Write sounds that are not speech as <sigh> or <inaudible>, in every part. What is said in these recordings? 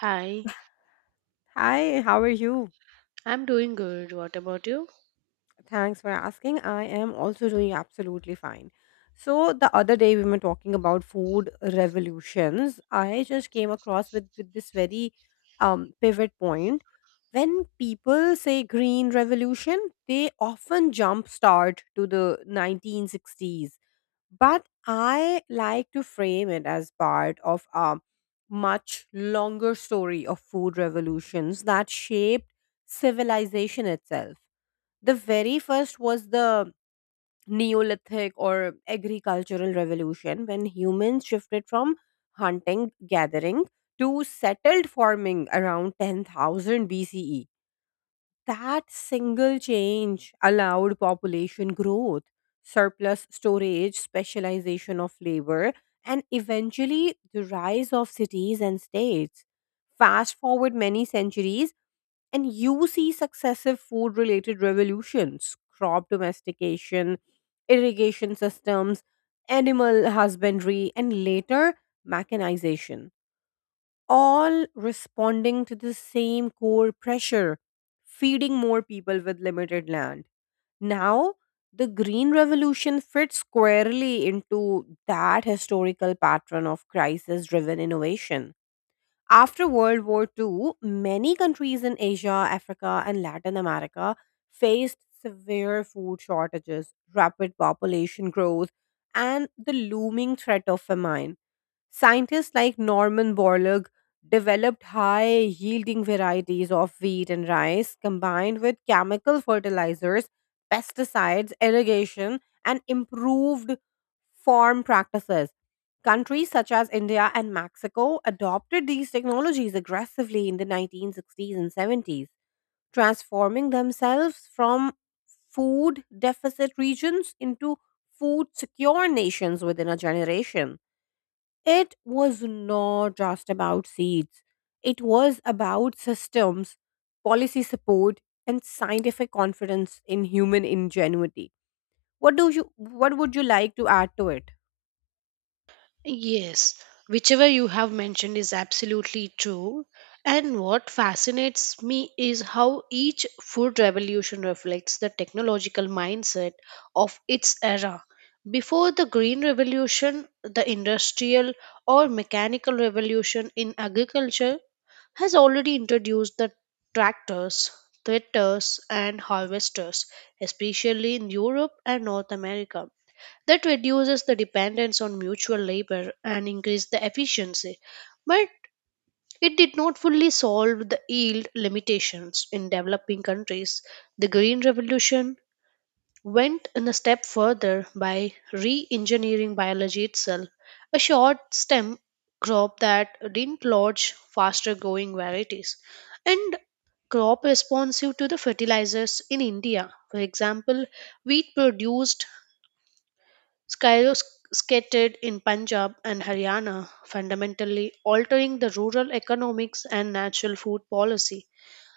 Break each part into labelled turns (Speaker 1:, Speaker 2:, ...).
Speaker 1: Hi,
Speaker 2: Hi, how are you?
Speaker 1: I'm doing good. What about you?
Speaker 2: Thanks for asking. I am also doing absolutely fine. So the other day we were talking about food revolutions. I just came across with this very pivot point. When people say green revolution, they often jump start to the 1960s, but I like to frame it as part of a much longer story of food revolutions that shaped civilization itself. The very first was the Neolithic or agricultural revolution, when humans shifted from hunting gathering to settled farming around 10,000 BCE. That single change allowed population growth, surplus storage, specialization of labor, and eventually the rise of cities and states. Fast forward many centuries, and you see successive food related revolutions, crop domestication, irrigation systems, animal husbandry, and later mechanization, all responding to the same core pressure, feeding more people with limited land. Now, the Green Revolution fits squarely into that historical pattern of crisis driven innovation. After World War II, many countries in Asia, Africa, and Latin America faced severe food shortages, rapid population growth, and the looming threat of famine. Scientists like Norman Borlaug developed high yielding varieties of wheat and rice combined with chemical fertilizers, pesticides, irrigation, and improved farm practices. Countries such as India and Mexico adopted these technologies aggressively in the 1960s and 70s, transforming themselves from food deficit regions into food secure nations within a generation. It was not just about seeds, it was about systems, policy support, and scientific confidence in human ingenuity. What would you like to add to it?
Speaker 1: Yes, whichever you have mentioned is absolutely true. And what fascinates me is how each food revolution reflects the technological mindset of its era. Before the Green Revolution, the industrial or mechanical revolution in agriculture has already introduced the tractors, tractors, and harvesters, especially in Europe and North America. That reduces the dependence on mutual labor and increases the efficiency. But it did not fully solve the yield limitations in developing countries. The Green Revolution went in a step further by re engineering biology itself, a short stem crop that didn't lodge faster growing varieties, and crop responsive to the fertilizers in India. For example, wheat produced skyrocketed in Punjab and Haryana, fundamentally altering the rural economics and natural food policy.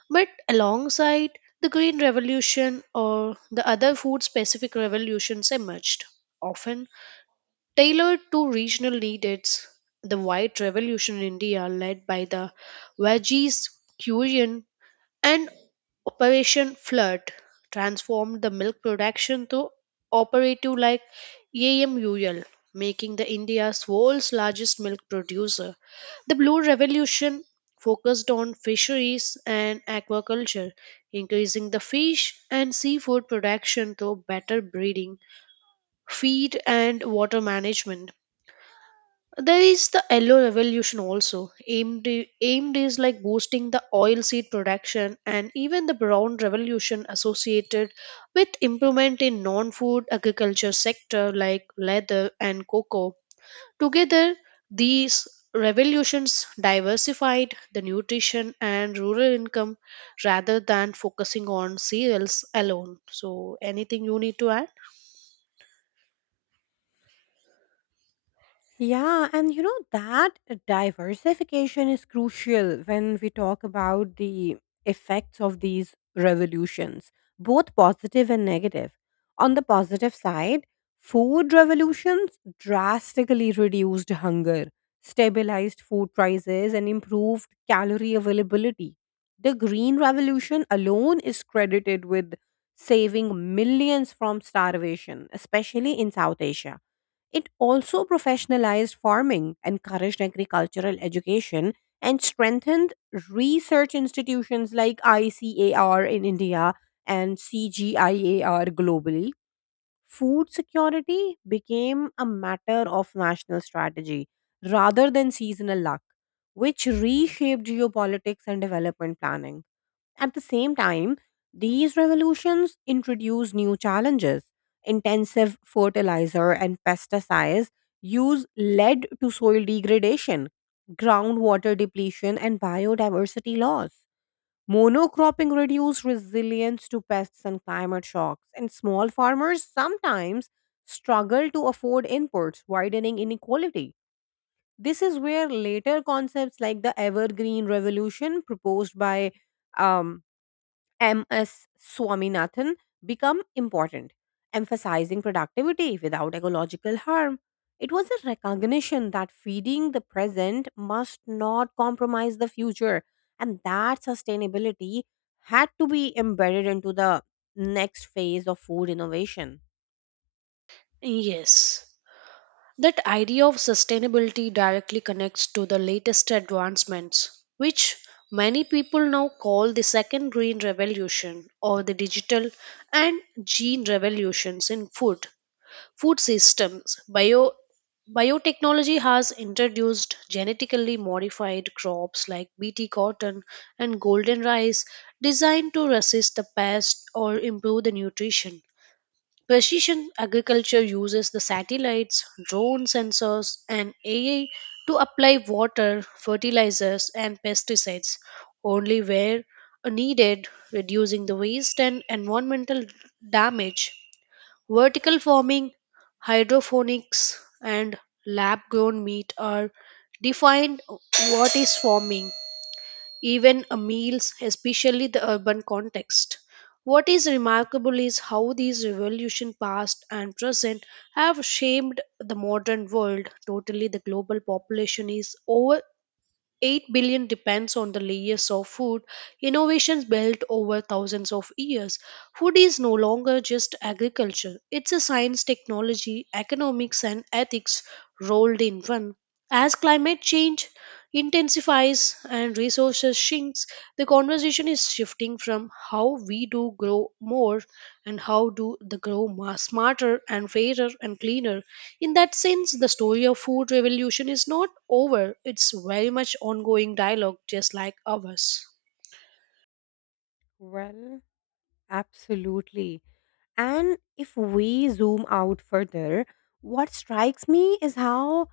Speaker 1: But alongside the Green Revolution or the other food specific revolutions emerged, often tailored to regional needs. The White Revolution in India, led by the Vajis Kurian and Operation Flood transformed the milk production to operative like AMUL, making the India's world's largest milk producer. The Blue Revolution focused on fisheries and aquaculture, increasing the fish and seafood production through better breeding, feed and water management. There is the yellow revolution also. Aimed is like boosting the oilseed production, and even the brown revolution associated with improvement in non-food agriculture sector like leather and cocoa. Together, these revolutions diversified the nutrition and rural income rather than focusing on cereals alone. So anything you need to add?
Speaker 2: Yeah, and you know that diversification is crucial when we talk about the effects of these revolutions, both positive and negative. On the positive side, food revolutions drastically reduced hunger, stabilized food prices, and improved calorie availability. The Green Revolution alone is credited with saving millions from starvation, especially in South Asia. It also professionalized farming, encouraged agricultural education, and strengthened research institutions like ICAR in India and CGIAR globally. Food security became a matter of national strategy rather than seasonal luck, which reshaped geopolitics and development planning. At the same time, these revolutions introduce new challenges. Intensive fertilizer and pesticides use led to soil degradation, groundwater depletion, and biodiversity loss. Monocropping reduced resilience to pests and climate shocks, and small farmers sometimes struggle to afford inputs, widening inequality. This is where later concepts like the evergreen revolution proposed by um, MS Swaminathan become important, emphasizing productivity without ecological harm. It was a recognition that feeding the present must not compromise the future, and that sustainability had to be embedded into the next phase of food innovation.
Speaker 1: Yes. That idea of sustainability directly connects to the latest advancements, which many people now call the second green revolution or the digital and gene revolutions in food systems, Biotechnology has introduced genetically modified crops like BT cotton and golden rice designed to resist the pest or improve the nutrition. Precision agriculture uses the satellites, drone sensors, and AI to apply water, fertilizers, and pesticides only where needed, reducing the waste and environmental damage. Vertical farming, hydroponics, and lab grown meat are defined what is farming even a meals, especially the urban context. What is remarkable is how these revolution past and present have shaped the modern world. Totally the global population is over 8 billion depends on the layers of food innovations built over thousands of years. Food is no longer just agriculture, it's a science, technology, economics, and ethics rolled in one. As climate change intensifies and resources shrinks, the conversation is shifting from how we do grow more and how do the grow smarter and fairer and cleaner. In that sense, the story of food revolution is not over. It's very much ongoing dialogue, just like ours.
Speaker 2: Well, absolutely. And if we zoom out further, what strikes me is how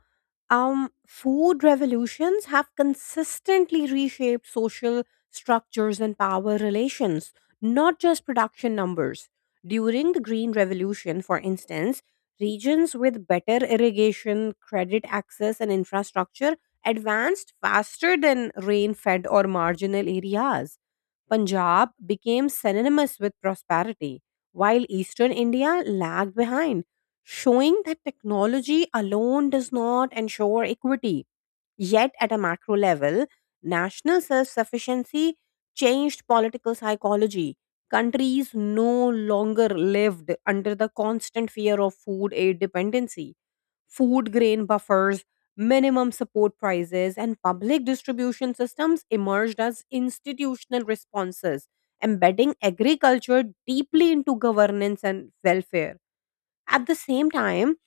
Speaker 2: food revolutions have consistently reshaped social structures and power relations, not just production numbers. During the Green Revolution, for instance, regions with better irrigation, credit access, and infrastructure advanced faster than rain fed or marginal areas. Punjab became synonymous with prosperity while Eastern India lagged behind, showing that technology alone does not ensure equity. Yet, at a macro level, national self sufficiency changed political psychology. Countries no longer lived under the constant fear of food aid dependency. Food grain buffers, minimum support prices, and public distribution systems emerged as institutional responses, embedding agriculture deeply into governance and welfare. At the same time,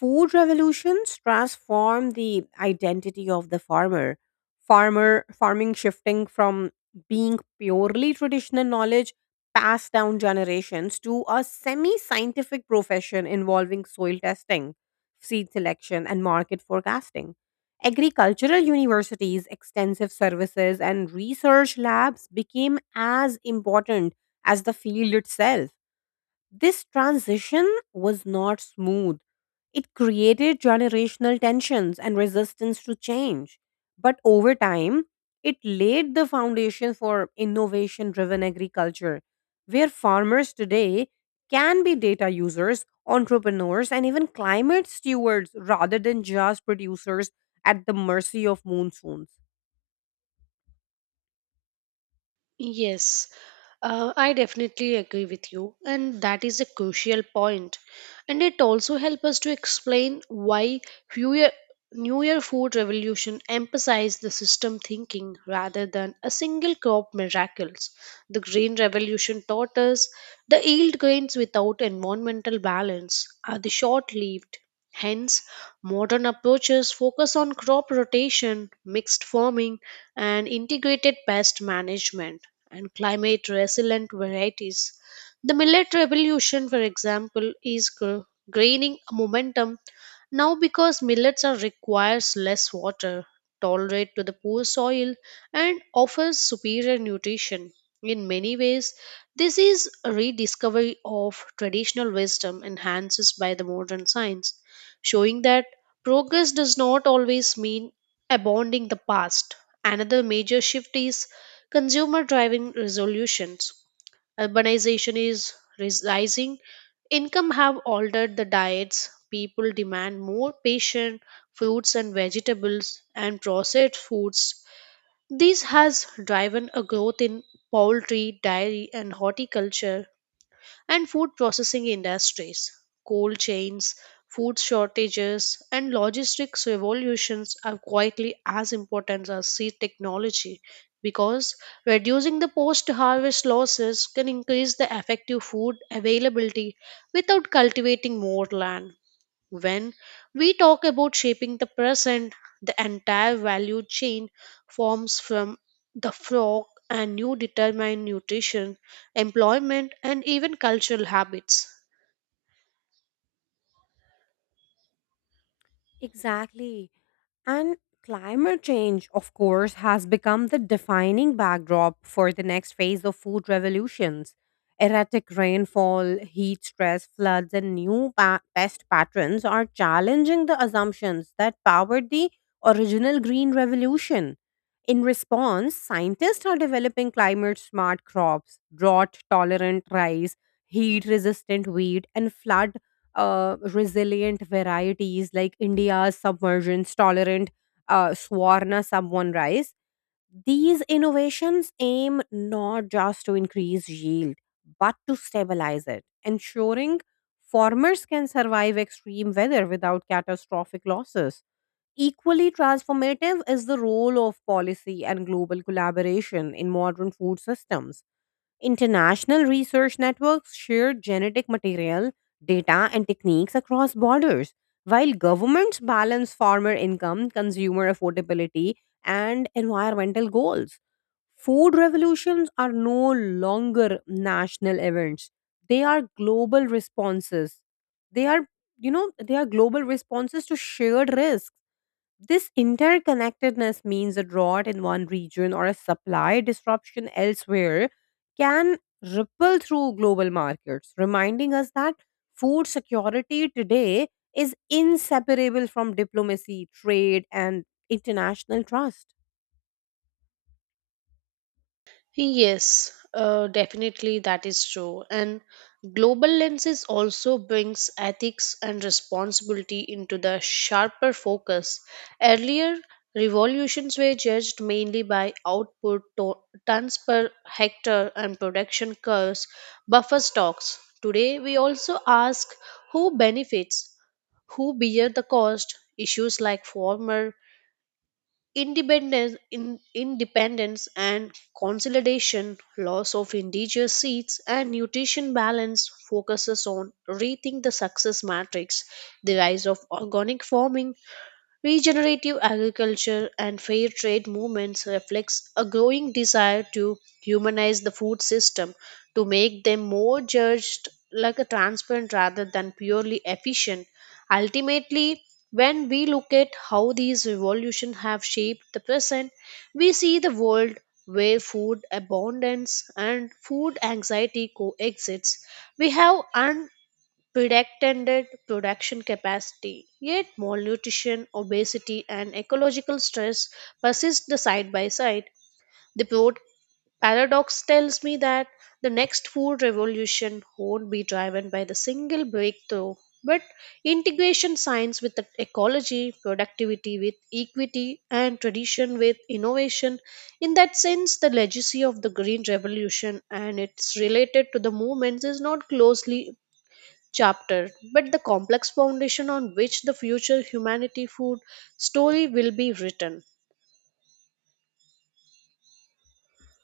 Speaker 2: food revolutions transformed the identity of the farmer. Farming shifting from being purely traditional knowledge passed down generations to a semi-scientific profession involving soil testing, seed selection, and market forecasting. Agricultural universities, extensive services, and research labs became as important as the field itself. This transition was not smooth. It created generational tensions and resistance to change. But over time, it laid the foundation for innovation driven agriculture, where farmers today can be data users, entrepreneurs, and even climate stewards rather than just producers at the mercy of monsoons.
Speaker 1: Yes, I definitely agree with you, and that is a crucial point. And it also helps us to explain why New Year, New Year food revolution emphasized the system thinking rather than a single crop miracles. The grain revolution taught us the yield grains without environmental balance are the short-lived. Hence, modern approaches focus on crop rotation, mixed farming, and integrated pest management and climate resilient varieties. The millet revolution, for example, is gaining momentum now because millets are requires less water, tolerate to the poor soil, and offers superior nutrition. In many ways, this is a rediscovery of traditional wisdom enhances by the modern science, showing that progress does not always mean abandoning the past. Another major shift is consumer driving resolutions. Urbanization is rising, income have altered the diets, people demand more patient fruits and vegetables and processed foods. This has driven a growth in poultry, dairy and horticulture and food processing industries. Cold chains, food shortages, and logistics revolutions are quietly as important as seed technology, because reducing the post harvest losses can increase the effective food availability without cultivating more land. When we talk about shaping the present, the entire value chain forms from the flock and you determine nutrition, employment, and even cultural habits.
Speaker 2: Exactly. And climate change, of course, has become the defining backdrop for the next phase of food revolutions. Erratic rainfall, heat stress, floods, and new pest patterns are challenging the assumptions that powered the original green revolution. In response, scientists are developing climate smart crops, drought tolerant rice, heat resistant wheat, and flood resilient varieties like India's submergence tolerant Swarna Sub1 rice. These innovations aim not just to increase yield, but to stabilize it, ensuring farmers can survive extreme weather without catastrophic losses. Equally transformative is the role of policy and global collaboration in modern food systems. International research networks share genetic material, data, and techniques across borders, while governments balance farmer income, consumer affordability, and environmental goals. Food revolutions are no longer national events, they are global responses. They are, they are global responses to shared risk. This interconnectedness means a drought in one region or a supply disruption elsewhere can ripple through global markets, reminding us that food security today is inseparable from diplomacy, trade, and international trust.
Speaker 1: Yes, definitely that is true. And global lenses also brings ethics and responsibility into the sharper focus. Earlier, revolutions were judged mainly by output, tons per hectare, and production curves, buffer stocks. Today, we also ask who benefits, who bear the cost. Issues like farmer independence and consolidation, loss of indigenous seeds, and nutrition balance focuses on rethink the success matrix, the rise of organic farming, regenerative agriculture and fair trade movements reflects a growing desire to humanize the food system, to make them more judged like a transparent rather than purely efficient. Ultimately, when we look at how these revolutions have shaped the present, we see the world where food abundance and food anxiety coexists. We have an pretended production capacity. Yet, malnutrition, obesity, and ecological stress persist the side by side. The broad paradox tells me that the next food revolution won't be driven by the single breakthrough, but integration science with the ecology, productivity with equity, and tradition with innovation. In that sense, the legacy of the Green Revolution and its related to the movements is not closely chapter, but the complex foundation on which the future humanity food story will be written.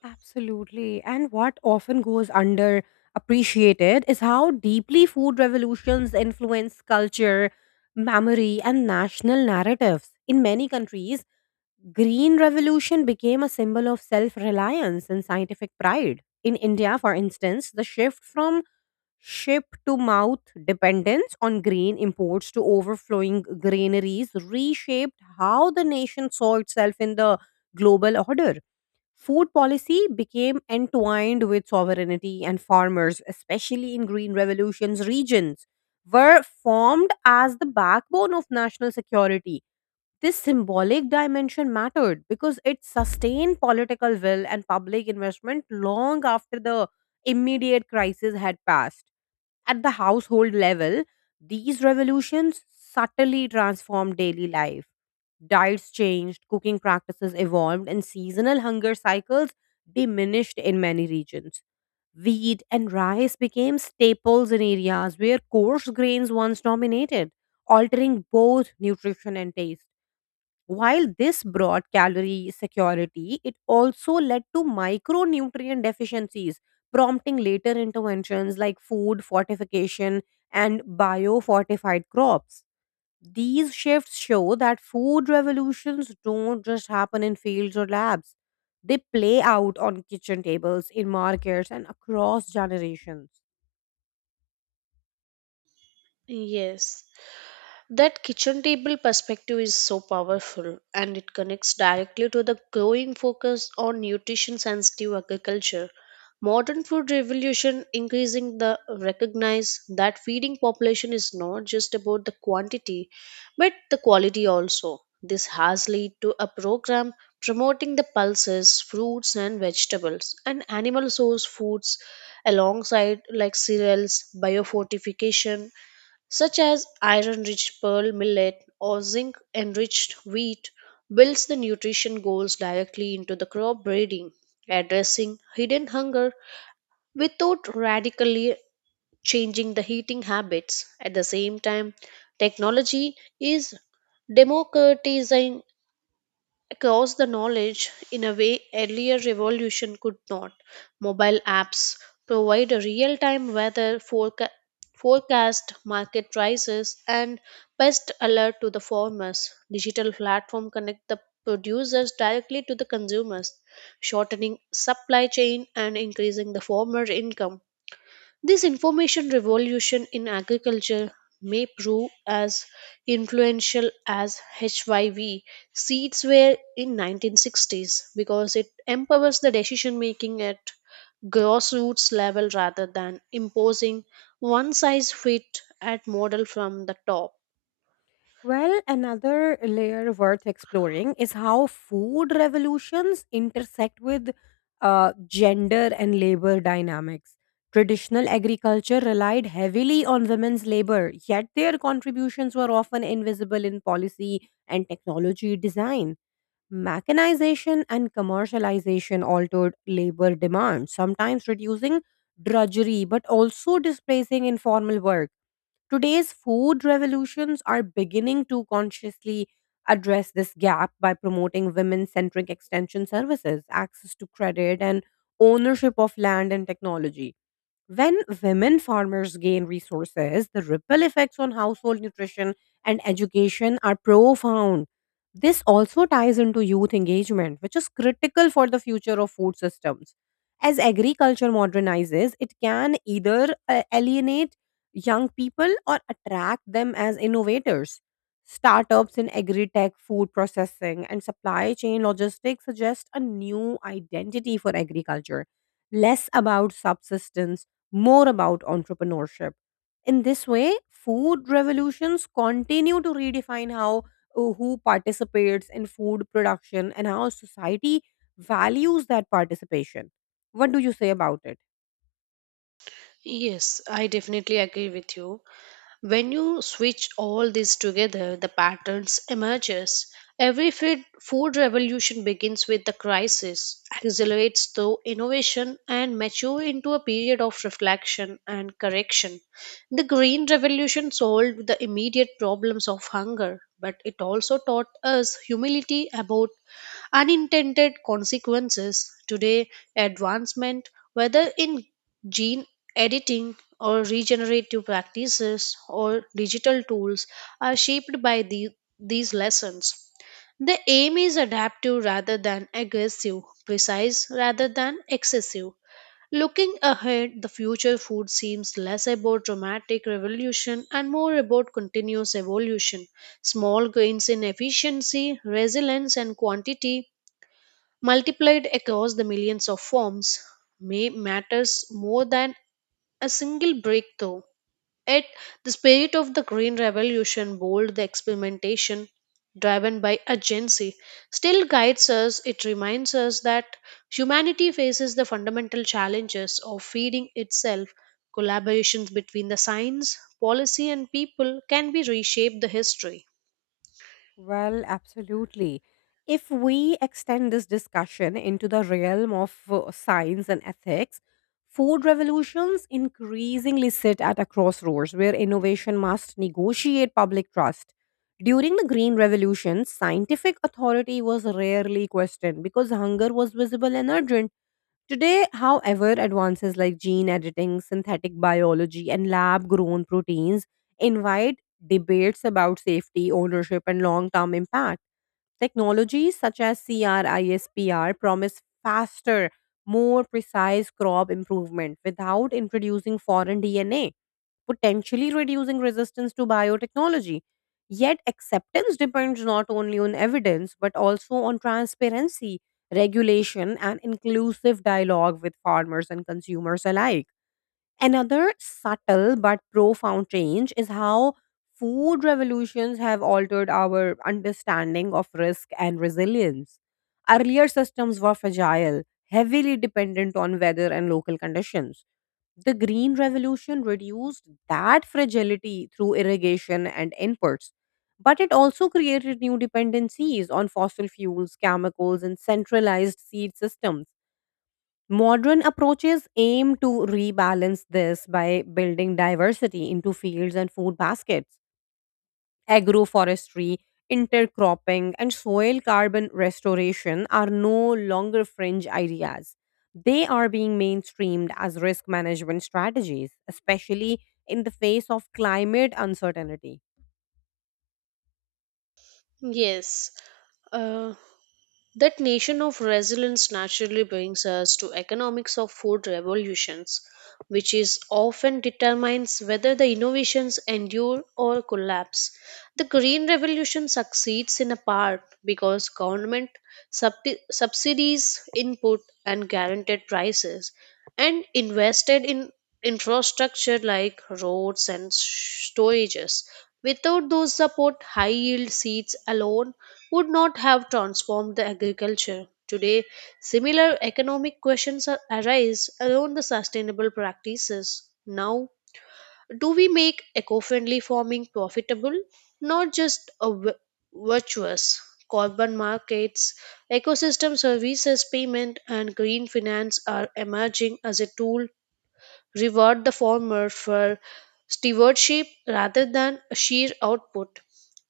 Speaker 2: Absolutely. And what often goes under appreciated is how deeply food revolutions influence culture, memory, and national narratives. In many countries, Green Revolution became a symbol of self-reliance and scientific pride. In India, for instance, the shift from ship to mouth dependence on green imports to overflowing granaries reshaped how the nation saw itself in the global order. Food policy became entwined with sovereignty, and farmers, especially in green revolution's regions, were formed as the backbone of national security. This symbolic dimension mattered because it sustained political will and public investment long after the immediate crisis had passed. At the household level, these revolutions subtly transformed daily life. Diets changed, cooking practices evolved, and seasonal hunger cycles diminished in many regions. Wheat and rice became staples in areas where coarse grains once dominated, altering both nutrition and taste. While this brought calorie security, it also led to micronutrient deficiencies, prompting later interventions like food fortification and biofortified crops. These shifts show that food revolutions don't just happen in fields or labs, they play out on kitchen tables, in markets, and across generations.
Speaker 1: Yes. That kitchen table perspective is so powerful, and it connects directly to the growing focus on nutrition sensitive agriculture. Modern food revolution increasing the recognize that feeding population is not just about the quantity but the quality also. This has led to a program promoting the pulses, fruits and vegetables and animal source foods alongside like cereals, biofortification such as iron rich pearl millet or zinc enriched wheat, builds the nutrition goals directly into the crop breeding, addressing hidden hunger without radically changing the heating habits. At the same time, technology is democratizing across the knowledge in a way earlier revolution could not. Mobile apps provide a real-time weather forecast, market prices, and pest alert to the farmers. Digital platform connect the producers directly to the consumers, shortening supply chain and increasing the farmer income. This information revolution in agriculture may prove as influential as HYV seeds were in 1960s, because it empowers the decision making at grassroots level rather than imposing one size fit at model from the top.
Speaker 2: Well, another layer worth exploring is how food revolutions intersect with gender and labor dynamics. Traditional agriculture relied heavily on women's labor, yet their contributions were often invisible in policy and technology design. Mechanization and commercialization altered labor demand, sometimes reducing drudgery but also displacing informal work. Today's food revolutions are beginning to consciously address this gap by promoting women centric extension services, access to credit, and ownership of land and technology. When women farmers gain resources, the ripple effects on household nutrition and education are profound. This also ties into youth engagement, which is critical for the future of food systems. As agriculture modernizes, it can either alienate young people or attract them as innovators. Startups in agri tech, food processing, and supply chain logistics suggest a new identity for agriculture, less about subsistence, more about entrepreneurship. In this way, food revolutions continue to redefine how who participates in food production and how society values that participation. What do you say about it?
Speaker 1: Yes, I definitely agree with you. When you switch all this together, the patterns emerges. Every food revolution begins with the crisis, accelerates through innovation, and mature into a period of reflection and correction. The Green Revolution solved the immediate problems of hunger, but it also taught us humility about unintended consequences. Today, advancement, whether in gene editing or regenerative practices or digital tools are shaped by these lessons. The aim is adaptive rather than aggressive, precise rather than excessive. Looking ahead, the future food seems less about dramatic revolution and more about continuous evolution. Small gains in efficiency, resilience, and quantity multiplied across the millions of forms may matters more than a single breakthrough. Yet, the spirit of the Green Revolution, bold the experimentation driven by urgency, still guides us. It reminds us that humanity faces the fundamental challenges of feeding itself. Collaborations between the science, policy, and people can be reshaped the history.
Speaker 2: Well, absolutely. If we extend this discussion into the realm of science and ethics, food revolutions increasingly sit at a crossroads where innovation must negotiate public trust. During the Green Revolution, scientific authority was rarely questioned because hunger was visible and urgent. Today, however, advances like gene editing, synthetic biology, and lab grown proteins invite debates about safety, ownership, and long term impact. Technologies such as CRISPR promise faster, more precise crop improvement without introducing foreign DNA, potentially reducing resistance to biotechnology. Yet, acceptance depends not only on evidence but also on transparency, regulation, and inclusive dialogue with farmers and consumers alike. Another subtle but profound change is how food revolutions have altered our understanding of risk and resilience. Earlier systems were fragile, heavily dependent on weather and local conditions. The Green Revolution reduced that fragility through irrigation and inputs, but it also created new dependencies on fossil fuels, chemicals, and centralized seed systems. Modern approaches aim to rebalance this by building diversity into fields and food baskets. Agroforestry, intercropping, and soil carbon restoration are no longer fringe ideas. They are being mainstreamed as risk management strategies, especially in the face of climate uncertainty.
Speaker 1: Yes. Uh, That nation of resilience naturally brings us to economics of food revolutions, which is often determines whether the innovations endure or collapse. The green revolution succeeds in a part because government subsidies input and guaranteed prices and invested in infrastructure like roads and storages. Without those support, high yield seeds alone would not have transformed the agriculture. Today, similar economic questions arise around the sustainable practices. Now, do we make eco-friendly farming profitable, not just a virtuous? Carbon markets, ecosystem services payment, and green finance are emerging as a tool reward the former for stewardship rather than sheer output.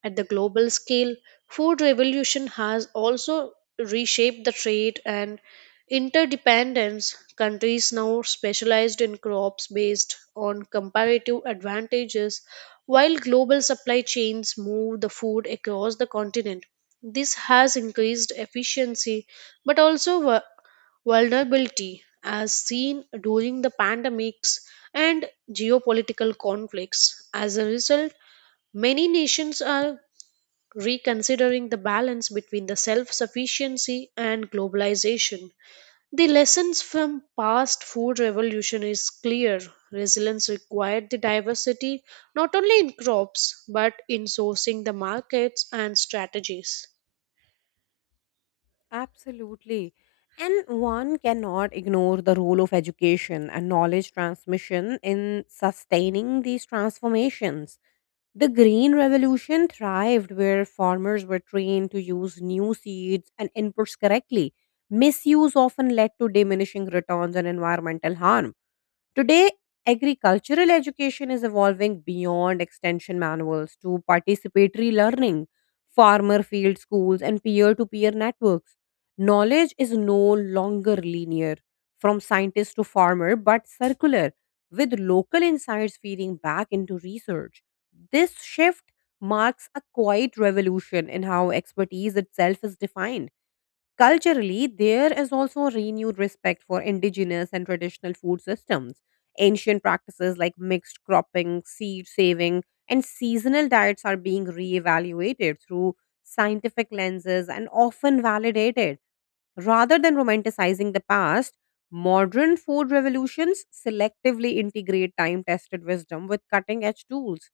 Speaker 1: At the global scale, food revolution has also reshaped the trade and interdependence. Countries now specialized in crops based on comparative advantages, while global supply chains move the food across the continent. This has increased efficiency but also vulnerability as seen during the pandemics and geopolitical conflicts. As a result, many nations are reconsidering the balance between the self sufficiency and globalization. The lessons from past food revolution is clear. Resilience required the diversity not only in crops but in sourcing the markets and strategies.
Speaker 2: Absolutely. And one cannot ignore the role of education and knowledge transmission in sustaining these transformations. The Green Revolution thrived where farmers were trained to use new seeds and inputs correctly. Misuse often led to diminishing returns and environmental harm. Today, agricultural education is evolving beyond extension manuals to participatory learning, farmer field schools, and peer to peer networks. Knowledge is no longer linear, from scientist to farmer, but circular, with local insights feeding back into research. This shift marks a quiet revolution in how expertise itself is defined. Culturally, there is also renewed respect for indigenous and traditional food systems. Ancient practices like mixed cropping, seed saving, and seasonal diets are being reevaluated through scientific lenses and often validated. Rather than romanticizing the past, modern food revolutions selectively integrate time tested wisdom with cutting edge tools.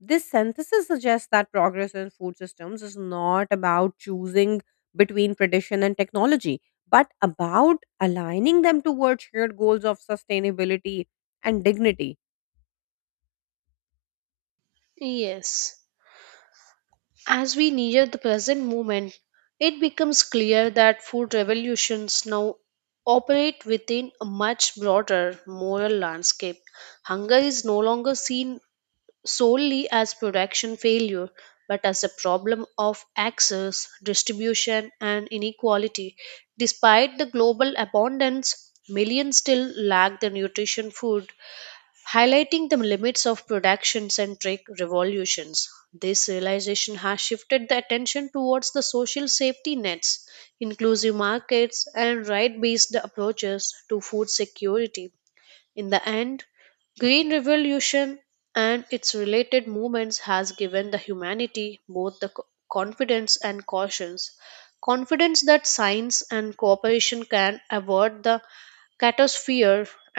Speaker 2: This synthesis suggests that progress in food systems is not about choosing between tradition and technology, but about aligning them towards shared goals of sustainability and dignity.
Speaker 1: Yes. As we near the present moment, it becomes clear that food revolutions now operate within a much broader moral landscape. Hunger is no longer seen solely as production failure, but as a problem of access, distribution, and inequality. Despite the global abundance, millions still lack the nutrition food, highlighting the limits of production centric revolutions. This realization has shifted the attention towards the social safety nets, inclusive markets, and right based approaches to food security. In the end, Green Revolution and its related movements has given the humanity both the confidence and cautions. Confidence that science and cooperation can avoid the catastrophe,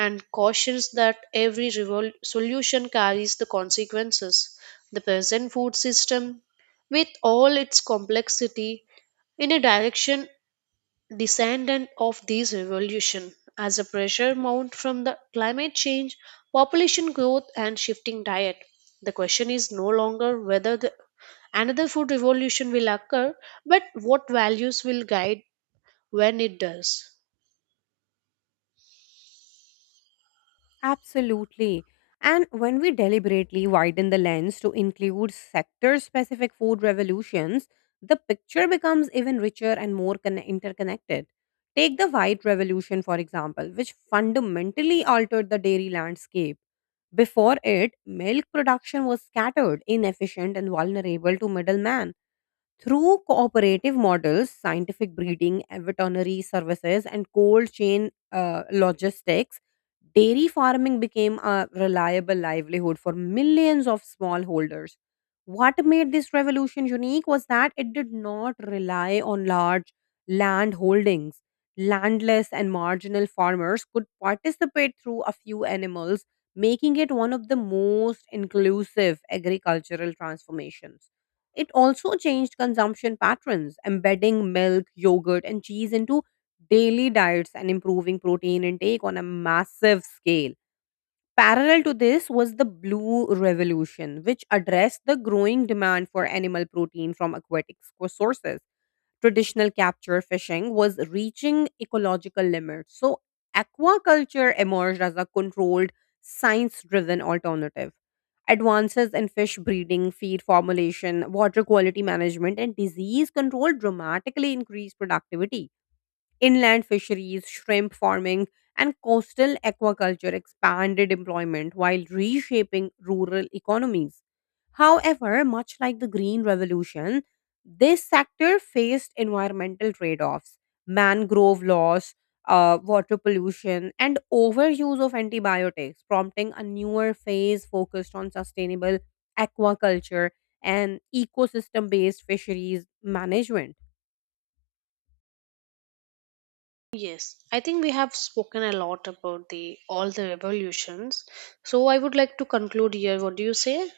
Speaker 1: and cautions that every solution carries the consequences. The present food system, with all its complexity, in a direction descendant of these revolution as the pressure mount from the climate change, population growth and shifting diet, the question is no longer whether another food revolution will occur, but what values will guide when it does.
Speaker 2: Absolutely. And when we deliberately widen the lens to include sector specific food revolutions, the picture becomes even richer and more interconnected. Take the White Revolution, for example, which fundamentally altered the dairy landscape. Before it, milk production was scattered, inefficient, and vulnerable to middlemen. Through cooperative models, scientific breeding, veterinary services, and cold chain logistics, dairy farming became a reliable livelihood for millions of smallholders. What made this revolution unique was that it did not rely on large land holdings. Landless and marginal farmers could participate through a few animals, making it one of the most inclusive agricultural transformations. It also changed consumption patterns, embedding milk, yogurt, and cheese into daily diets and improving protein intake on a massive scale. Parallel to this was the Blue Revolution, which addressed the growing demand for animal protein from aquatic sources. Traditional capture fishing was reaching ecological limits, so aquaculture emerged as a controlled, science driven alternative. Advances in fish breeding, feed formulation, water quality management, and disease control dramatically increased productivity. Inland fisheries, shrimp farming, and coastal aquaculture expanded employment while reshaping rural economies. However, much like the Green Revolution, this sector faced environmental trade offs, mangrove loss, water pollution, and overuse of antibiotics, prompting a newer phase focused on sustainable aquaculture and ecosystem based fisheries management.
Speaker 1: Yes, I think we have spoken a lot about the all the revolutions, so I would like to conclude here. What do you say?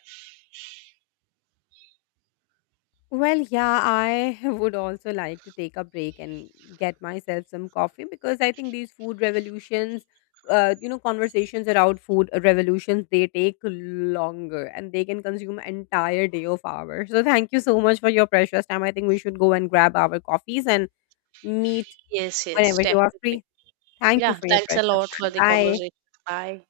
Speaker 2: Well, yeah, I <laughs> would also like to take a break and get myself some coffee because I think these food revolutions, conversations around food revolutions, they take longer and they can consume entire day of hours. So thank you so much for your precious time. I think we should go and grab our coffees and meet
Speaker 1: Yes, yes,
Speaker 2: whenever you are
Speaker 1: definitely.
Speaker 2: free. Thank you
Speaker 1: Yeah,
Speaker 2: for your
Speaker 1: thanks a
Speaker 2: precious
Speaker 1: lot for
Speaker 2: time.
Speaker 1: the
Speaker 2: Bye.
Speaker 1: conversation. Bye.